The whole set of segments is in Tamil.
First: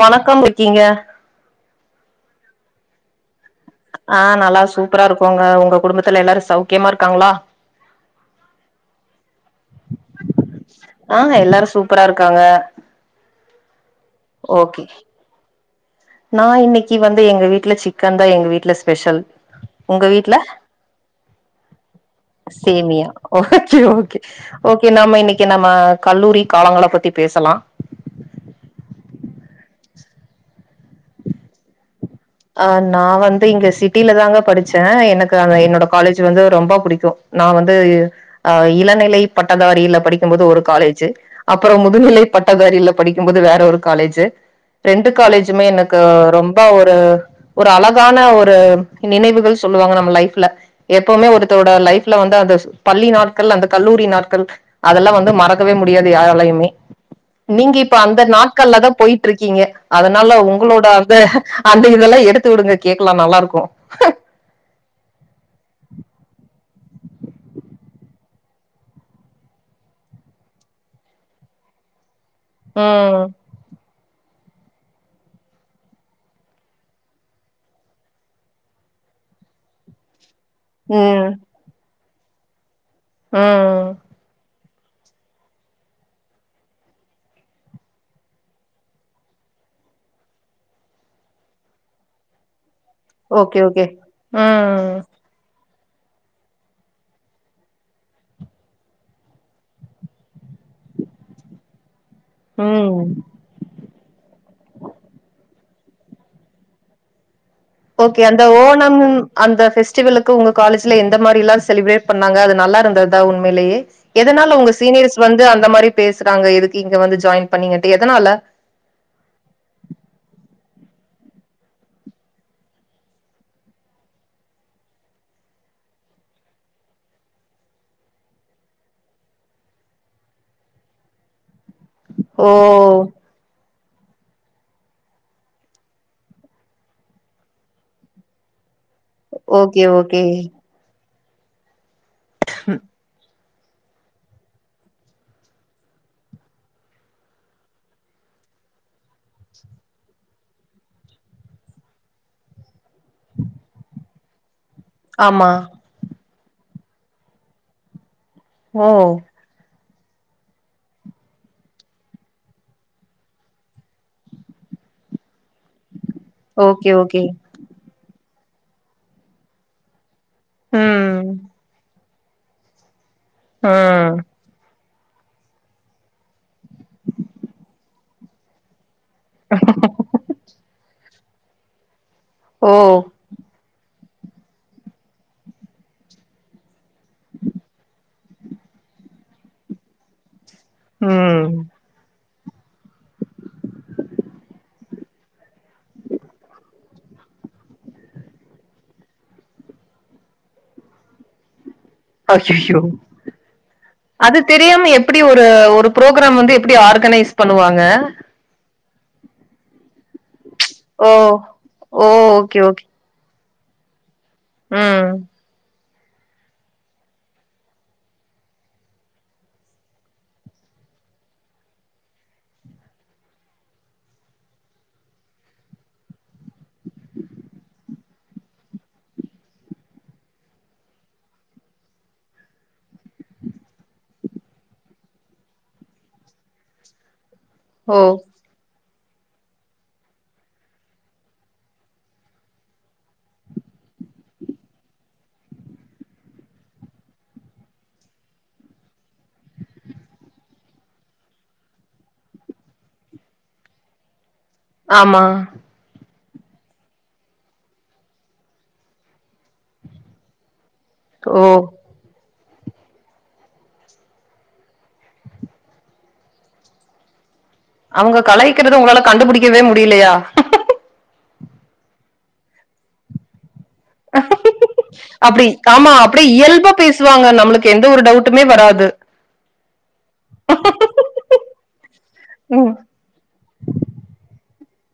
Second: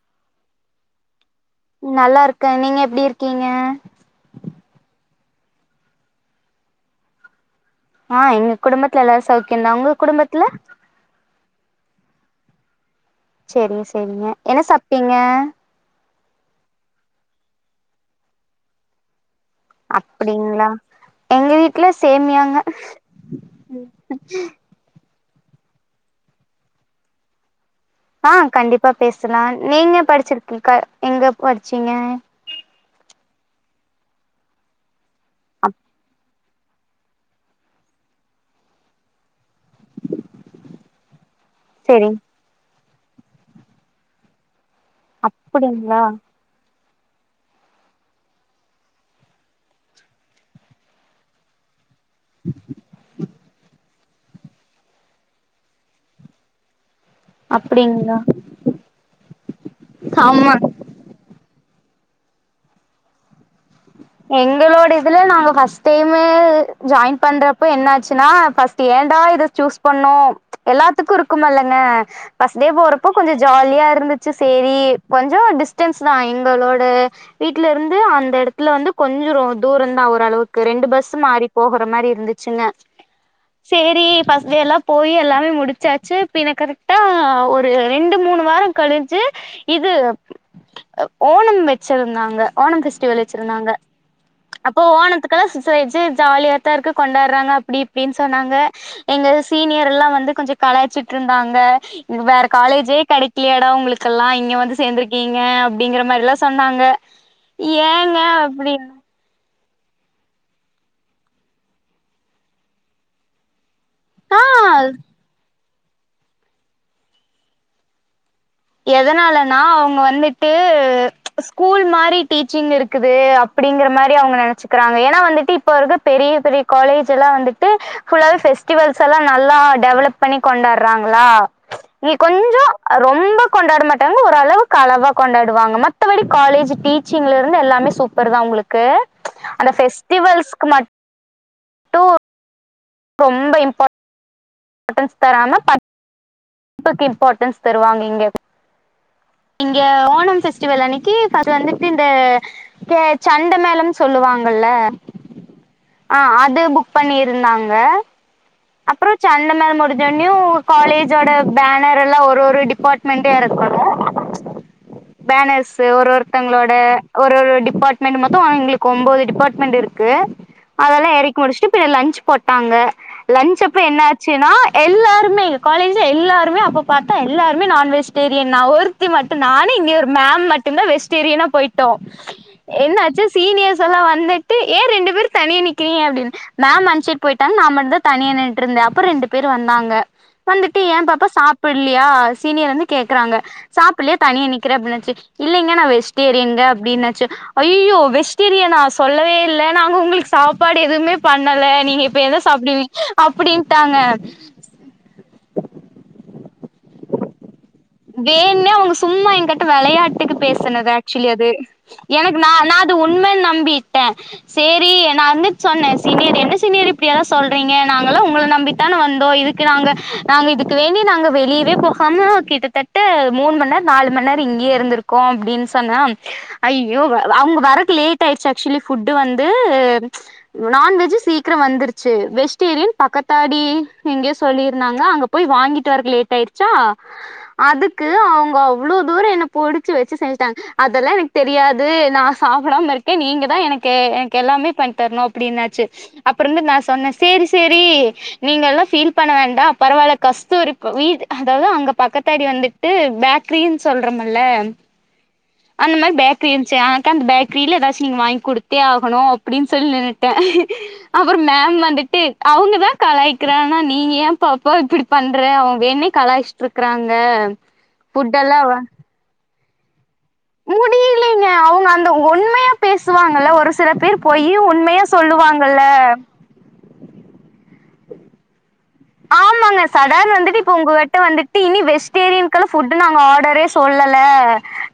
வணக்கம் இருக்கிங்க நல்லா இருக்கேன் நீங்க எப்டி இர் ஆஹ் நல்லா சூப்பரா இருக்கும் ங்க உங்க குடும்பத்துல எல்லாரும் சௌக்கியமா இருக்காங்களா ஆஹ் எங்க குடும்பத்துல எல்லாரும் சௌக்கியம்தா உங்க குடும்பத்துல ஆ எல்லாரு சூப்பரா இருக்காங்க செரிங்க சரிங்க என்ன சாப்டீங்க நான் இன்னைக்கு வந்து எங்க வீட்டு்ல சிக்கன் தான் எங்க வீட்டுல ஸ்பெஷல் உங்க வீட்டுல அப்டிங்களா எங்க வீட்ல சேமியாங்க சேமியா ஓகே ஓகே ஓகே நாம இன்னைக்கு ஓகே நம்ம கல்லூரி காலங்கள பத்தி பேசலாம் ஆஹ் கண்டிப்பா பேசலாம் நீங்க படிச்சிருக்கீ எங்க படிச்சீங்க ஆஹ் நான் வந்து இங்க சிட்டில தாங்க படிச்சேன் எனக்கு அந்த அப் என்னோட காலேஜ் வந்து ஒரு ரொம்ப புடிக்கும் நான் வந்து அ இளநிலை பட்டதாரில படிக்கும் போது ஒரு காலேஜ் அப்புறம் சேரிங் முதுநிலை பட்டதாரியில படிக்கம்போது வேற ஒரு காலேஜ்ஜூ ரெண்டு காலேஜ்மே எனக்கு அப்டிங்களா ரொம்ப ஒ ஆ ஒரு அழகான ஒரு நினைவுகள் சொல்லுவாங்க நம்ம லைஃப்ல எப்பவுமே ஒருத்தரோட லைப் வந்து அந்த பள்ளி நாட்கள் அந்த கல்லூரி நாள் அதெல்லாம் வந்து மறக்கவே முடியாது யாராலயுமே நீங்க இப்ப அப்டிங்களா அந்த நாட்கள்ல தான் போயிட்டு இருக்கீங்க அதனால ஆமா உங்களோட வந்து அந்த இதெல்லா எடுத்துடுங்க கேக்கலா நல்லாருக்கு எங்களோட இதுல நாங்க ஃபஸ்ட் டைமு ஜாயின் பண்றப்போ என்னாச்சுன்னா ஃபஸ்ட் ஏன்டா இத சூஸ் பண்ணோ எல்லாத்துக்கு இருக்குமல்லங்க ஃபஸ்ட் டே போறப்போ ம். கொஞ்ச ஜாலியா இருந்து ச்சு சேரி கொஞ்ச டிஸ்டன்ஸ்தா எங்களோட வீட்ல இருந்து அந்த எடத் துல வந்து கொஞ்ச தூரந்தா ஓரளவுக் கு ரெண்டு பஸ்ஸு ம். மாறி போகற மாரி இருந்துச்சுங்க ம். சேரி ஃபஸ்ட் டே எல்லா போயி எல்லாமே முடிச்சாச்சு பின்ன கரெக்ட்டா ஒரு ரெண்டு மூணு வார கழிச்சு இது ஓணம் வெச்சிருந்தாங்க ஓணம் ஃபெஸ்டிவல் ஓகே, வெச்சிருந்தாங்க ஓகே. அப்போ ம். ஓணத்துக்கு ஜாலியாத்தா இருக்கு கொண்டாடறாங்க அப்டி இப்டின் சொன்னாங்க எங்க சீனியர்லா வந்து கொஞ்ச கலாய்ச்சிட்ருந்தாங்க வேற ம். காலேஜே கெடைக்கிலியாடா உங்களுக்கெல்லா இங்க வந்து சேந்துருக்கிங்க அப்படிங்கிற மாரில்லா சொன்னாங்க ஏ ஓகே அந்த ஓணம் அந்த ஃபெஸ்டிவலுக்கு உங்க காலேஜ்ல எந்த மாரில்லா செலிபிரேட் பண்ணாங்க அது நல்லாருந்ததா உண்மைலேயே எதனால உங்க ஆ சீனியர்ஸ் வந்து அந் த மாரி பேசறாங்க எதுக்கு இங்க வந்து ஜாயின் பண்ணிங்கன்ட்டு எதனால எதனாலனா அவங்க வந்துட்டு ஸ்கூல் மாரி டீச்சிங் இருக்குது அப்பிடிங்கற மாரி அவுங்க நெனைச்சுக்கறாங்க ஏன்னா வந்துட்டு இப்ப இருக்க பெரிய பெரிய காலேஜ் எல்லா வந்துட்டு ஃபுல்லாவே ஃபெஸ்டிவல்ஸ் எல்லாம் நல்லா டெவலப் பண்ணி கொண்டாடறாங்களா இ ஓ! கொஞ்சோ ரொம்ப கொண்டாட மாட்டாங்க ஒரளவுக்கு அளவா கொண்டாடுவாங்க மத்தபடி காலேஜ் டீச்சிங்ல இருந்து எல்லாமே சூப்பர்தா உங்களுக் கு அந்த ஓகே, ஓகே. ஃபெஸ்டிவல்ஸ்க்கு மட் டு ரொம்ப இம்பார்ட் டன்ஸ் தராம ப டிப்புக்கு இம்பார்ட்டன்ஸ் தருவாங்க இங்க இங்க ஓணம் ஃபெஸ்டிவல் அன்னைக்கு வந்துட்டு இந்த சண்ட மேளம்ன் சொல்லுவாங்கல்ல ஆமா ஆ அது புக் பண்ணி இருந்தாங்க ஓ! அப்பற சண்ட மேள முடிஞ் சொன்யு காலேஜோட பேனர் எல்லா ஒரு ஒரு டிபார்ட்மெண்டு எறக்கோல பேனர்ஸ் ஒரு ஒருத்தங்களோட ஓகே, ஓகே. ஒரு ஒரு டிபார்ட்மெண்ட் மொ த்த எங்களுக்கு ஒம்போது டிபாட்மெண்ட் இருக்கு அதெல்லா ம். எறக்கி முடிச்ட்டு பின்ன லன்ச் போட்டாங்க லன்ச் அப்ப என்ன ம். ஆச்சுன்னா எல்லாருமே எங்க காலேஜ்ல எல்லாருமே அப்ப பாத்தா எல்லாருமே நான் வெஜ்டேரியன் நா ஒரு ருத்தி மட்டு நானு இனியொரு மேம் மட்டுந்தா வெஜ்டேரியனா போய்ட்டோ ஓ என்னாச்சு சீனியர்ஸல்லா வ ந்துட்டு ஏ ரெண்டு பேரு தனியா நிக்கிறீங்க அப்டின் மேம் அன்சைட் போய்ட்டாங்க நா மட்ந்தா தனியா நின்ட்ருந்தே அப்பறோ ரெண்டு பேரு வந்தாங்க வந்துட்டு ஏ பாப்பா ம் சாப்பில்லியா சீனியர் வந்து கேக்குறாங்க சாப்பில்லியா தனியா நிக்கிற அப்பினாச்சு இல்லைங்க நா வெஜ்டேரியன்ங்க அப்டினாச்சு ஐயயோ வெஜ்டேரியனா சொல்லவே இல்ல நாங்க உங்களுக் சாப்பாடு எதுமே பண்ணல நீங்க இப்ப எத அய்யய்யோ சாப்டுவீங் அப்டின்ட்டாங்க அது தெரியாம எப்டி ஒரு ஒரு புரோக்ராம் வந்து எப்டி ஆர்கனைஸ் பண்ணுவாங்க வேண்ணே அவுங்க சும்மா என்கட்ட வெளையாட்டுக்கு பேசு சுனது ஓ ஆக்சுலி அது ஓ எனக்கு நா ஓகே நா ஓகே அது உண்மன் நம் நம்பீட்டே சேரி ம் நா வந்துட் சொன்னே சீனியர் என்ன சீனியர் இப்டியெல்லா சொல்றீங்க நாங்களா உங்கள நம்பித்தான வந்தோ இதுக்கு நாங்க நாங்க இதுக்கு வேண்டி நாங்க வெளியவே போகாம கிட்ட தட்ட மூணுமண்நேர் நாலு மண்நேரோ இங்கயே இருந்துருக்கோ அப்டின் சொன்னே ஐய்யோ அவுங்க வறக்கு லேட் ஆய்ருச்சு ஆக்சுலி ஃபுட்டு் வந்து ச் நான்வெஜ்ஜு சீக்ரோ வந்துருச்சு வெஜ்டேரியன் பக்கத்தாடி எங்க்யே சொல்லி இருந்தாங்க அங்க போய் வாங்கிட்டு வறக்கு லேட் ஆய்ருச்சா ஓ அதுக்கு அவுங்க எவ்ளோ தூரோ என்ன புடுச்சு வச்சு செஞ்டாங்க அதல்லா எனக் தெரியாது நா சாப்படாம இருக்கே நீங்க தா எனக்கு எனக் எல்லாமே பண்ணி தரணு அப்டின்னாச்சு அப்பறந்து நா சொன்னே சேரி சேரி நீங்க எல்லா ஃபீல் பண்ண வேண்டா பரவால்ல கஷ்டொருக்கு வீட் அதாவது அங்க பக்கத் தாடி வந்துட்டு பேக்ரின் சொல்ற மா ல்ல ஆமா அந்த மாரி பேக் பேக்ரி இன்ச்சு ஆ அக்கா அந்த பேக்ரில ஏதாச்சு நீங்க வாங்கி குடுத்தே ஆகணு அப்டின் சொல்லி நின்னுட்டே அப்றோ ஓ மேம் வந்துட்டு அவுங்கதா கலாய்கிறானா நீங்க ஏன் பாப்பா இப்டி பண்ற அவுங் வேன்ணே கலாய்ச்ட்ருக்குறாங் க அவுங்க கலாக்கிறது உங்களால கண்டுபுடி கவே முடிலயா முடியலேங்க அவுங்க அந்த உண்மையா பேசுவாங்கல்ல ஒரு சில பேர் பொய்யு உண்மையா அப்டி காமா, சொல்லுவாங்கல்ல அப்டி இயல்பா பேசுவாங்க, நம்மளுக்கு எந்த ஒரு டவுட்டுமே வராது. சதாரண வந்துட்டு இப்போ உங்ககிட்ட வந்துட்டு இனி வெஜ்டேரியனுக்குள்ளா ம் ஃபுட்டு நாங்க ஆடரே சொல்லல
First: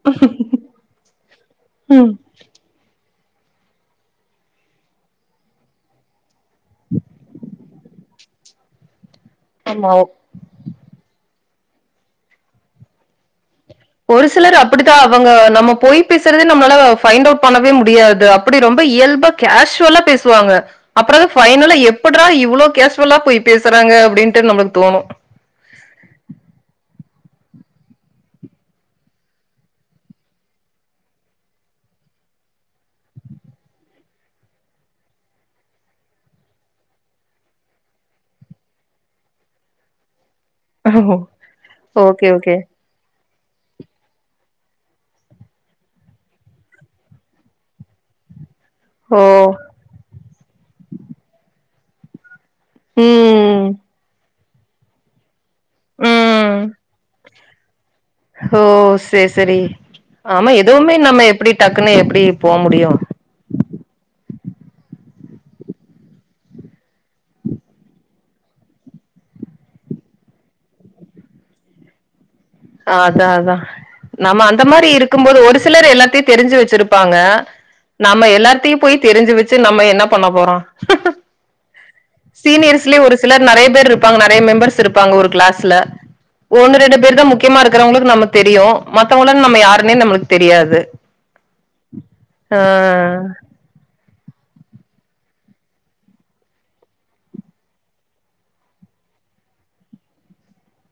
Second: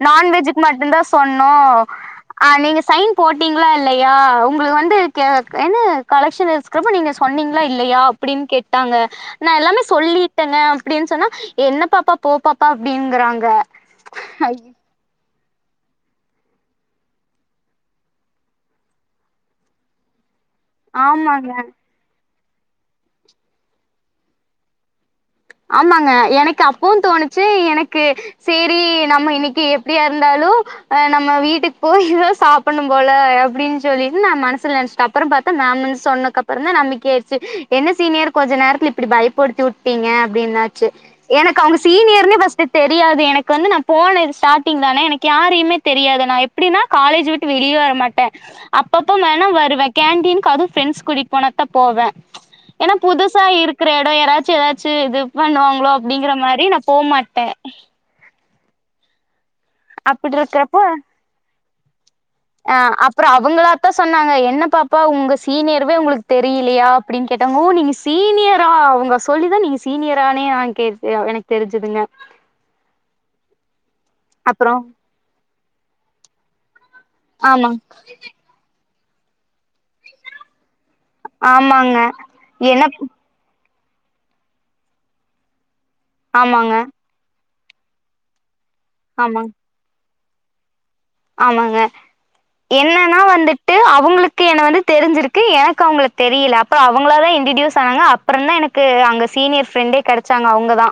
நான்வெஜ்ஜுக்கு மட்டுதா சொன்னோ ம் ஆ நீங்க சைன். போட்டீங்களா இல்லையா உங்களுக்கு வந்து கெ என்ன கலெக்ஷன ஸ்கப்ப நீங்க சொன்னீங்ளா இல்லையா அப்டின்னு கேட் டாங்க நான் எல்லாமே ஆமா சொல்லிட்டங்க அப்டின்னு சொன்னா என்ன பாப்பா போ பாப்பா அப்டிங்கறாங்க ஒரு சிலர் அப்படித்தா அவங்க நம்ம பொய் பேசுறதே நம்மளால ஃபைண்ட் அவுட் பண்ணவே முடியாது அப்டி ரொம்ப இயல்பா கேஷுவலா பேசுவாங்க அப்றகு ஆமாங்க ஃபைனலா எப்பிட்ரா இ இவ்வளோ கேஷ்வலா போய்பேசுறாங்க அப்பிடின்ட்டு நம்மளுக்கு தோணு ஆமாங்க எனக்கு அப்பவு தோணிச்சு எனக்கு சேரி நம்ம இன்னைக்கு எப்படியா இருந்தாலு ஆ நம்ம வீட்டுக்கு போய்த் தா சாப்பிடணும் போல அப்படின்னு சொல்லிட்டு நா மனசுல நெனச்சுட்ட அப்புறம் பாத்தா மேம் வந்து சொன்னக் அப்புறோந்தா நம்பிக்கியே ஆயிருடுச்சு என்ன சீனியர் கொஞ்சோ நேரத்துல இப்பிடி பயப்படுத்திவுட்டீங்க அப்படின்னாச்சு ஓ. எனக்கு அவங்க ஓகே, சீனியர்னே ஓகே. ஃபர்ஸ்ட்டு தெரியாது எனக்கு கு வந்து நா போனே ஸ்டார்டிங் தானே எனக்கு யாரையுமே தெரியாது நா எப்பிடின்னா காலேஜ் விட்டு வெளியே வர மாட்டே அப்பப்போ ஓ! வேணா வருவே கேன்டீனுக்கு அதுவு ஃப்ரெண்ட்ஸ் கூட்டிட்டு போனா தா போவே ம்ச ஏன்னா புதுசா ம். இருக்குற எடோ யாரா ச்சீ ஏதாச்சு இதும் பண்ணுவாங்களோ அப்படிங்கற ம். மாரி நா போ மாட்டே அஹ ஓ செரி செரி அப்டி ஆமா இருக்கிறப்போ எதுவுமே நம்ம எப்பிடி டக்குன்னு எப்பிடி ஆ அப்புறோ அவங்களாதா சொன்னாங்க என் என்ன பாப்பா உங்க சீனியர்வே உங்களுக்கு தெரியலையா அப்படின்னு கேட்டாங்க ஓ நீங்க சீனியரா அவங்க சொல்லிதா நீங்க சீனியரானே நா கேட்ட எனக்கு தெரிஞ்சதுங்க ஆ அதா அதா நம்ம அந்த அப்றோ மாரி இருக்கும் போது ஒரு சிலர் எல்லாத்தையு தெரிஞ்சு வெச்சிரு பாங்க ஆமா நம்ம எல்லாத்தையு போயி தெரிஞ்சு வெச்சு நம்ம என்ன பண்ணப் போறோ ஆமாங்க என்ன சீனியர்ஸ்லேயே ஒரு சிலர் நறைய பேர் இருப் இருப்பாங்க நறைய மெம்பர்ஸ் இருப்பாங்க ஒரு கிளாஸ்ல ஆமாங்க ஒன்னு ரெண்டு பேர்தா முக்கி முக்கியமா இருக்கிறவங்களுக்கு நம்ம தெரியு மத்தவங்கள ஆமாங் நம்ம யாருனே நம்மளுக்கு தெரியாது ஆமாங்க ஆ என்னன்னா வந்துட்டு அவுங்களுக் கு என்ன வந்து தெரிஞ்சிருக்கு எனக்கு அவுங்கள தெரியல அப்புறோ அவுங்களாவே இன்டிடீயூஸ் ஆனாங்க அப்புறந்தா எனக்கு அங்க சீனியர் ஃப்ரெண்டே கெடச்சாங்க அவுங்கதா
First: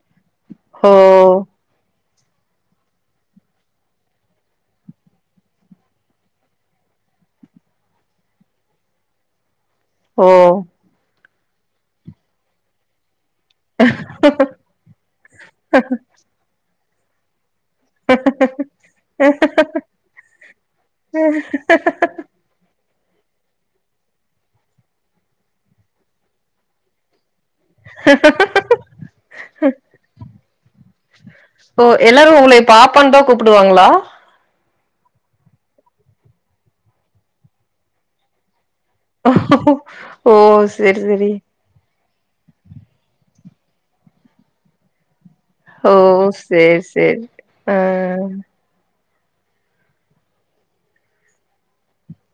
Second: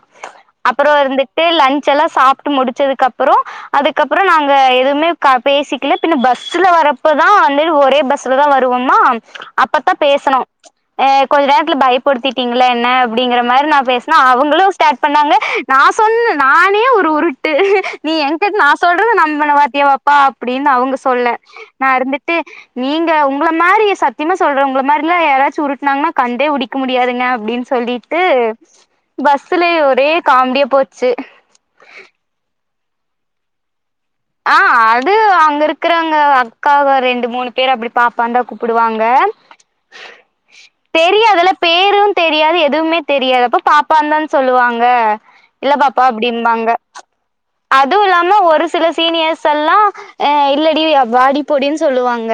அப்புறோ ஓ இருந்துட்டு லன்ச் எல்லா சாப்ட்டு முடிச்சதுக்கப்புறோ அதுக்கப்புறோ நாங்க எதுமே கா பேசிக்கல பின்ன பஸ்ல வரப்பதா வந்து ஒரே பஸ்லதா வருவோமா அப்பத்தா ஓ பேசுனோ ம்ச ஆ கொஞ்சு நேரத்துல பயப்படுத்திட்டீங்களே என்ன அப்பிடிங்கிற மாரி நா பேசுன அவுங்களு ஸ்டார்ட் பண்ணாங்க நா சொன்ன நானே ஒரு ஒரு ஒரு டு நீ எங்க நா சொல்றது நம்புன பாத்தியா பாப் பா அப்டின்னு அவுங்க சொல்ல நா இருந்துட்டு நீங்க உங்கள மாரி சத்தியமா சொல்ற உங்கள மாரிலாம் யாராச்சும் உருட்னாங்கன்னா கண்டேபுடிக்க முடியாதுங்க அப்டின்னு சொல்லிட்டு பஸ்லேயே ஒரே காமெடியா போச்சு பாப்பான்னுதா கூப்புடுவாங்களா ஆ அது அங்க இருக்கறவங்க அக்காக ரெண்டு மூணு பேர் அப்டி பாப்பான்னுதா கூப் ஓ செரி செரி தெரியாதுல்ல பேரு தெரியாது எதுவுமே தெரியாது அப்ப பாப்பான்னு தான் சொல்லுவாங்க இல்ல ஓ பாப்பா அப்டிம்பாங்க செரி செரி ஆ அதுவு இல்லாம ஒரு சில சீனியர்ஸ் எல்லா ஆ இல்லடி வாடி போடின்னு சொல்லுவாங்க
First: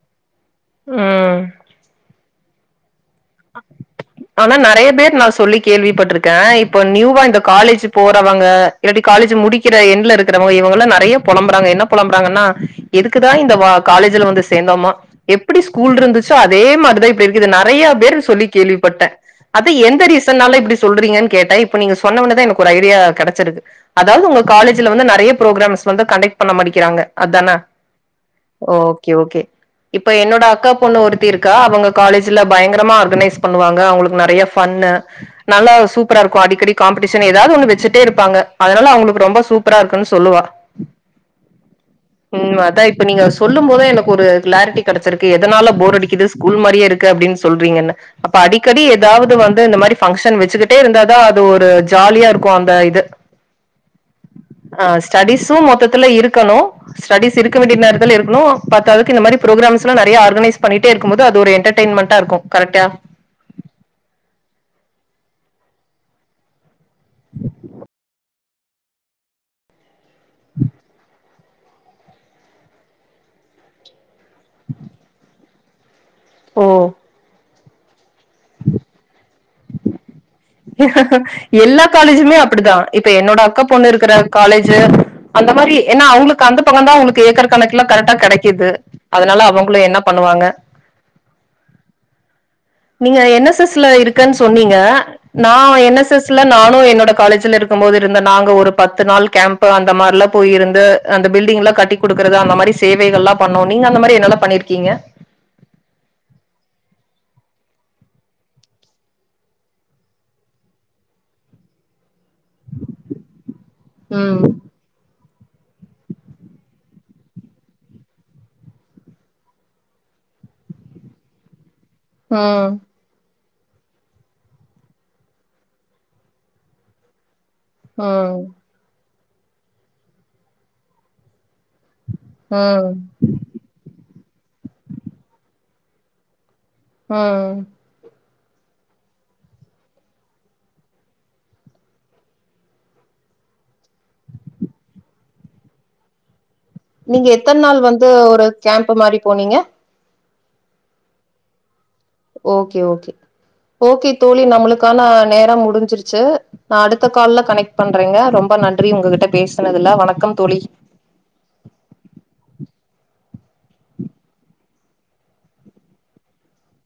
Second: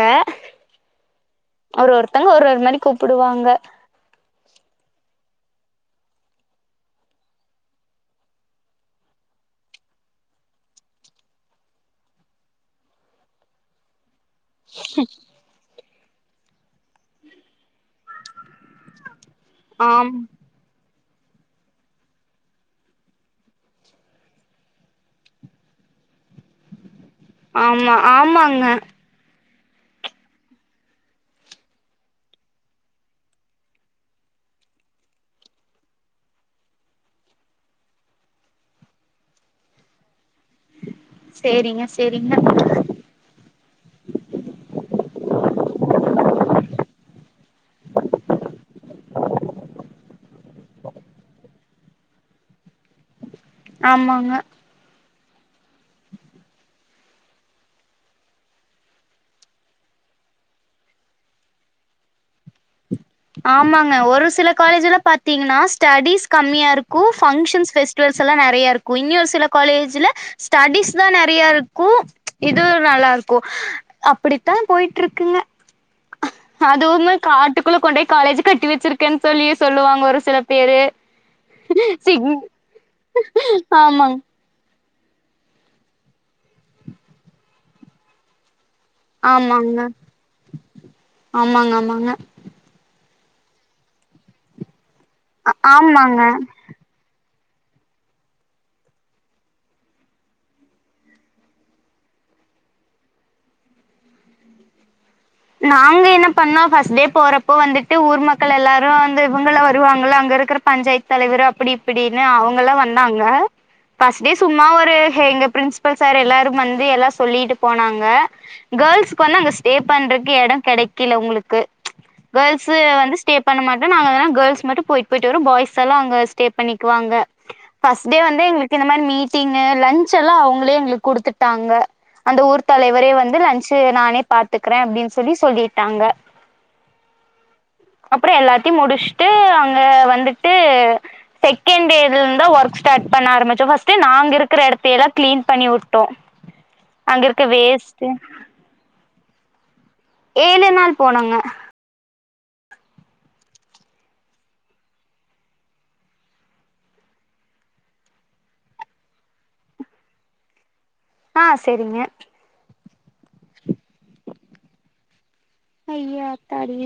ம் ஒரு ஒரு ஒருத்தங்க ஒரு ஒரு மாரி கூப் ஆனா நெறைய பேர் நா சொல்லிக் கேள்விப்பட்ருக்கேன் இப்ப நியூவா இந்த காலேஜ் போறவங்க இல்லாட்டி காலேஜ் முடிக்கிற எண்ட்ல இருக்கறவங்க இவுங்கள்லா நெறைய பொலம்பறாங்க என்ன பொலம்புறாங்கன்னா எதுக்குதா இந்த வா காலேஜ் ல வந்து சேந்தோமா எப்டி ஸ் கூல் இருந்துச்சோ அதே மாரிதா இப்ப இருக்குது நெறைய பேர் சொல்லிக் கேள்விப்பட்ட அது எந்த ஆம் ரீசனால இப்டி சொல்றீங்கன்னு கேட்ட இப்ப நீங்க சொன்னவொன்னேதா எனக்கு ஒரு ஐடியா கெடச்சிருக்கு அதாவது உங்க காலேஜ்ல வந்து நெறைய ப்ரோக்ராம்ஸ் வந்து கன்டெக்ட் பண்ண மாட்டேங்கிறாங்க அதானா ஆமா ஆமாங்க ஓகே ஓகே இப்ப என்னோட அக்கா பொண்ணு ஒருத்தி இருக்கா அவங்க காலேஜ்ல பயங்கரமா ஆர்கனைஸ் பண்ணுவாங்க அவுங்களுக்கு நெறைய ஃபன்னு நல்லா சூப்பரா இருக்கும் அடிக்கடி காம்படீஷன் ஏதாவது ஒன்னு வச்சுட்டே இருப்பாங்க அதனால அவுங்களுக்கு ரொம்ப சூப்பரா இருக்குன்னு சொல்லுவா சேரிங்க சேரிங்க ம் அதா இப்ப நீங்க சொல்லும் போதே எனக்கு ஒரு கிளாரிட்டி கெடச்சிருக்கு எதனால போர் அடிக்குது ஸ்கூல் மாரியே இருக்கு அப்டின்னு சொல்றீங்கன்னு அப்ப அடிக்கடி ஏதாவது வந்து இந்த மாறி ஃபங்கஷன் வச் சுக்கிட்டே இருந்தாதா அது ஒரு ஜாலியா இருக்கு அந்த இது ஆமாங்க ஸ்டடீஸும் மொத்ததுல இருக்கணு ஸ்டடீஸ் இருக்க வேண்டிய நேரத்துல இருக்குனு பத்தாதுக்கு இந்த மாறி ப்ரோக்ராம்ஸ் லாம் நறியா ஆர்கனைஸ் பண்ணிகிட்டே இருக்கும் போது அது ஒரு என்டர்டெய்ன்மெண்டா இருக்கு கரெக் ட்டா ஆமாங்க ஒரு சில காலேஜ்ல பாத்தீங்கன்னா ஸ்டடிஸ் கம்மியா இருக்கு ஃபங்க்ஷன்ஸ் ஃபெஸ்டிவல்ஸ் எல்லா நறையா இருக்கு இன்ஞொர் சில காலேஜ்ல ஸ்டடிஸ் தா ந ஃப்ரீயா இருக்கு இது நல்லா இருக்கு அப்படித்தா போயிட்டு ருக்குங்க அ ஓ அதுமே காட் காட்டுகுள்ள கொண்டுபோய் காலேஜ் கட்டி வெச்சிருக்கேன்னு சொல்லி சொல்லுவாங்க ஒரு சில பேரு எல்லா சிக் காலேஜுமே அப்டிதா இப்ப என்னோட அக்கா பொண்ணு இருக்கிற ஆமாங்க காலேஜு அந்த மாரி ஏன்னா அவுங்ளுக்கு அந்த பக்கந்தா அவுங்களுக்கு ஏக்கர் கணக்குல கரக்டா கெடைக்குது அதனால ஆமாங்க அவங்களு என்ன பண்ணுவாங்க ஆமாங்க ஆமாங்க நீங்க என் எஸ் எஸ் ல இருக்கன் சொன்னிங்க நா என் எஸ் எஸ் ஆமாங்க ல நானு என்னோட காலேஜ் ல இருக்கும் போது இருந்த நாங்க ஒரு பத்து நாள் கேம்ப் அந்த மார்லா போயிருந்து அந்த பில்டிங்லா கட்டி குடுக்கறது அந்த மாரி சேவைகள்லா பண்ணோ நீங்க அந்த மாரி என்னல்லா பண்ணிருக்கிங்க நாங்க என்ன பண்ணோ ஃபர்ஸ்ட் டே போறப்போ வந்துட்டு ஊர் மக்கள் எல்லாரு வந்து இவுங்கள வருவாங்கல அங்க இருக்கற பஞ்சாயத் தலைவரு அப்டி இப்டி னு அவுங்களா வந்தாங்க ஃபஸ் டே ம் சும்மா ஒரு ஹெங்க பிரின்சிபல் சார் எல்லாரும் வந்து எல்லா சொல்லிட்டு போனாங்க கேர்ள்ஸ்கு வந்து அங்க ஸ்டே பண்ற கு எட கெடைக்கல உங்களுக்கு ம் கேர்ள்ஸு வந்து ஸ்டே பண்ண மாட்டோ நாங்க வேணா கேர்ள்ஸ் மட்டு போயிட் போயிட்டு வரோ பாய்ஸ் எல்லா அங்க ஸ்டே பண்ணிக்குவாங்க ஃபஸ்ட் டே ம் வந்து எங்களுக்கு இந்த மாரி மீ ட்டிங்கு லன்ச் எல்லா அவுங்களே எங்ளுக்கு குடுத்துட்டாங்க அந்த ஊர் ம் தலைவரே வந்து லன்ச்சு நானே பாத்துக்கற அப்டின் சொ ல்லிட்டாங்க ம் அப்றோ எல்லாத்தியு முடிச்ட்டு அங்க வந்துட்டு செகண்ட் டேல இருந் தா ஒர்க் ஸ்டார்ட் பண்ண ஆரம்பிச்சோ ஃபஸ்ட்டு நாங்க இருக்குற எடத்தயெல்லா கிளீன் பண்ணி வுட்டோ நீங்க எத்தன நாள் வந்து ஒரு கேம்ப் மாரி போனிங்க ஏழு நாள் போனங்க ஓகே ஓகே ஓகே தோழி நம்முளுக்கான நேர முடிஞ்சிருச்சி நா அடுத்த கால்ல கனெக்ட் பண்றேங்க ரொம்ப நன்றி உங்ககிட்ட பேசுனதுல வணக்கம் தோழி ஆ செரிங்க அய்யா ஆத்தாடி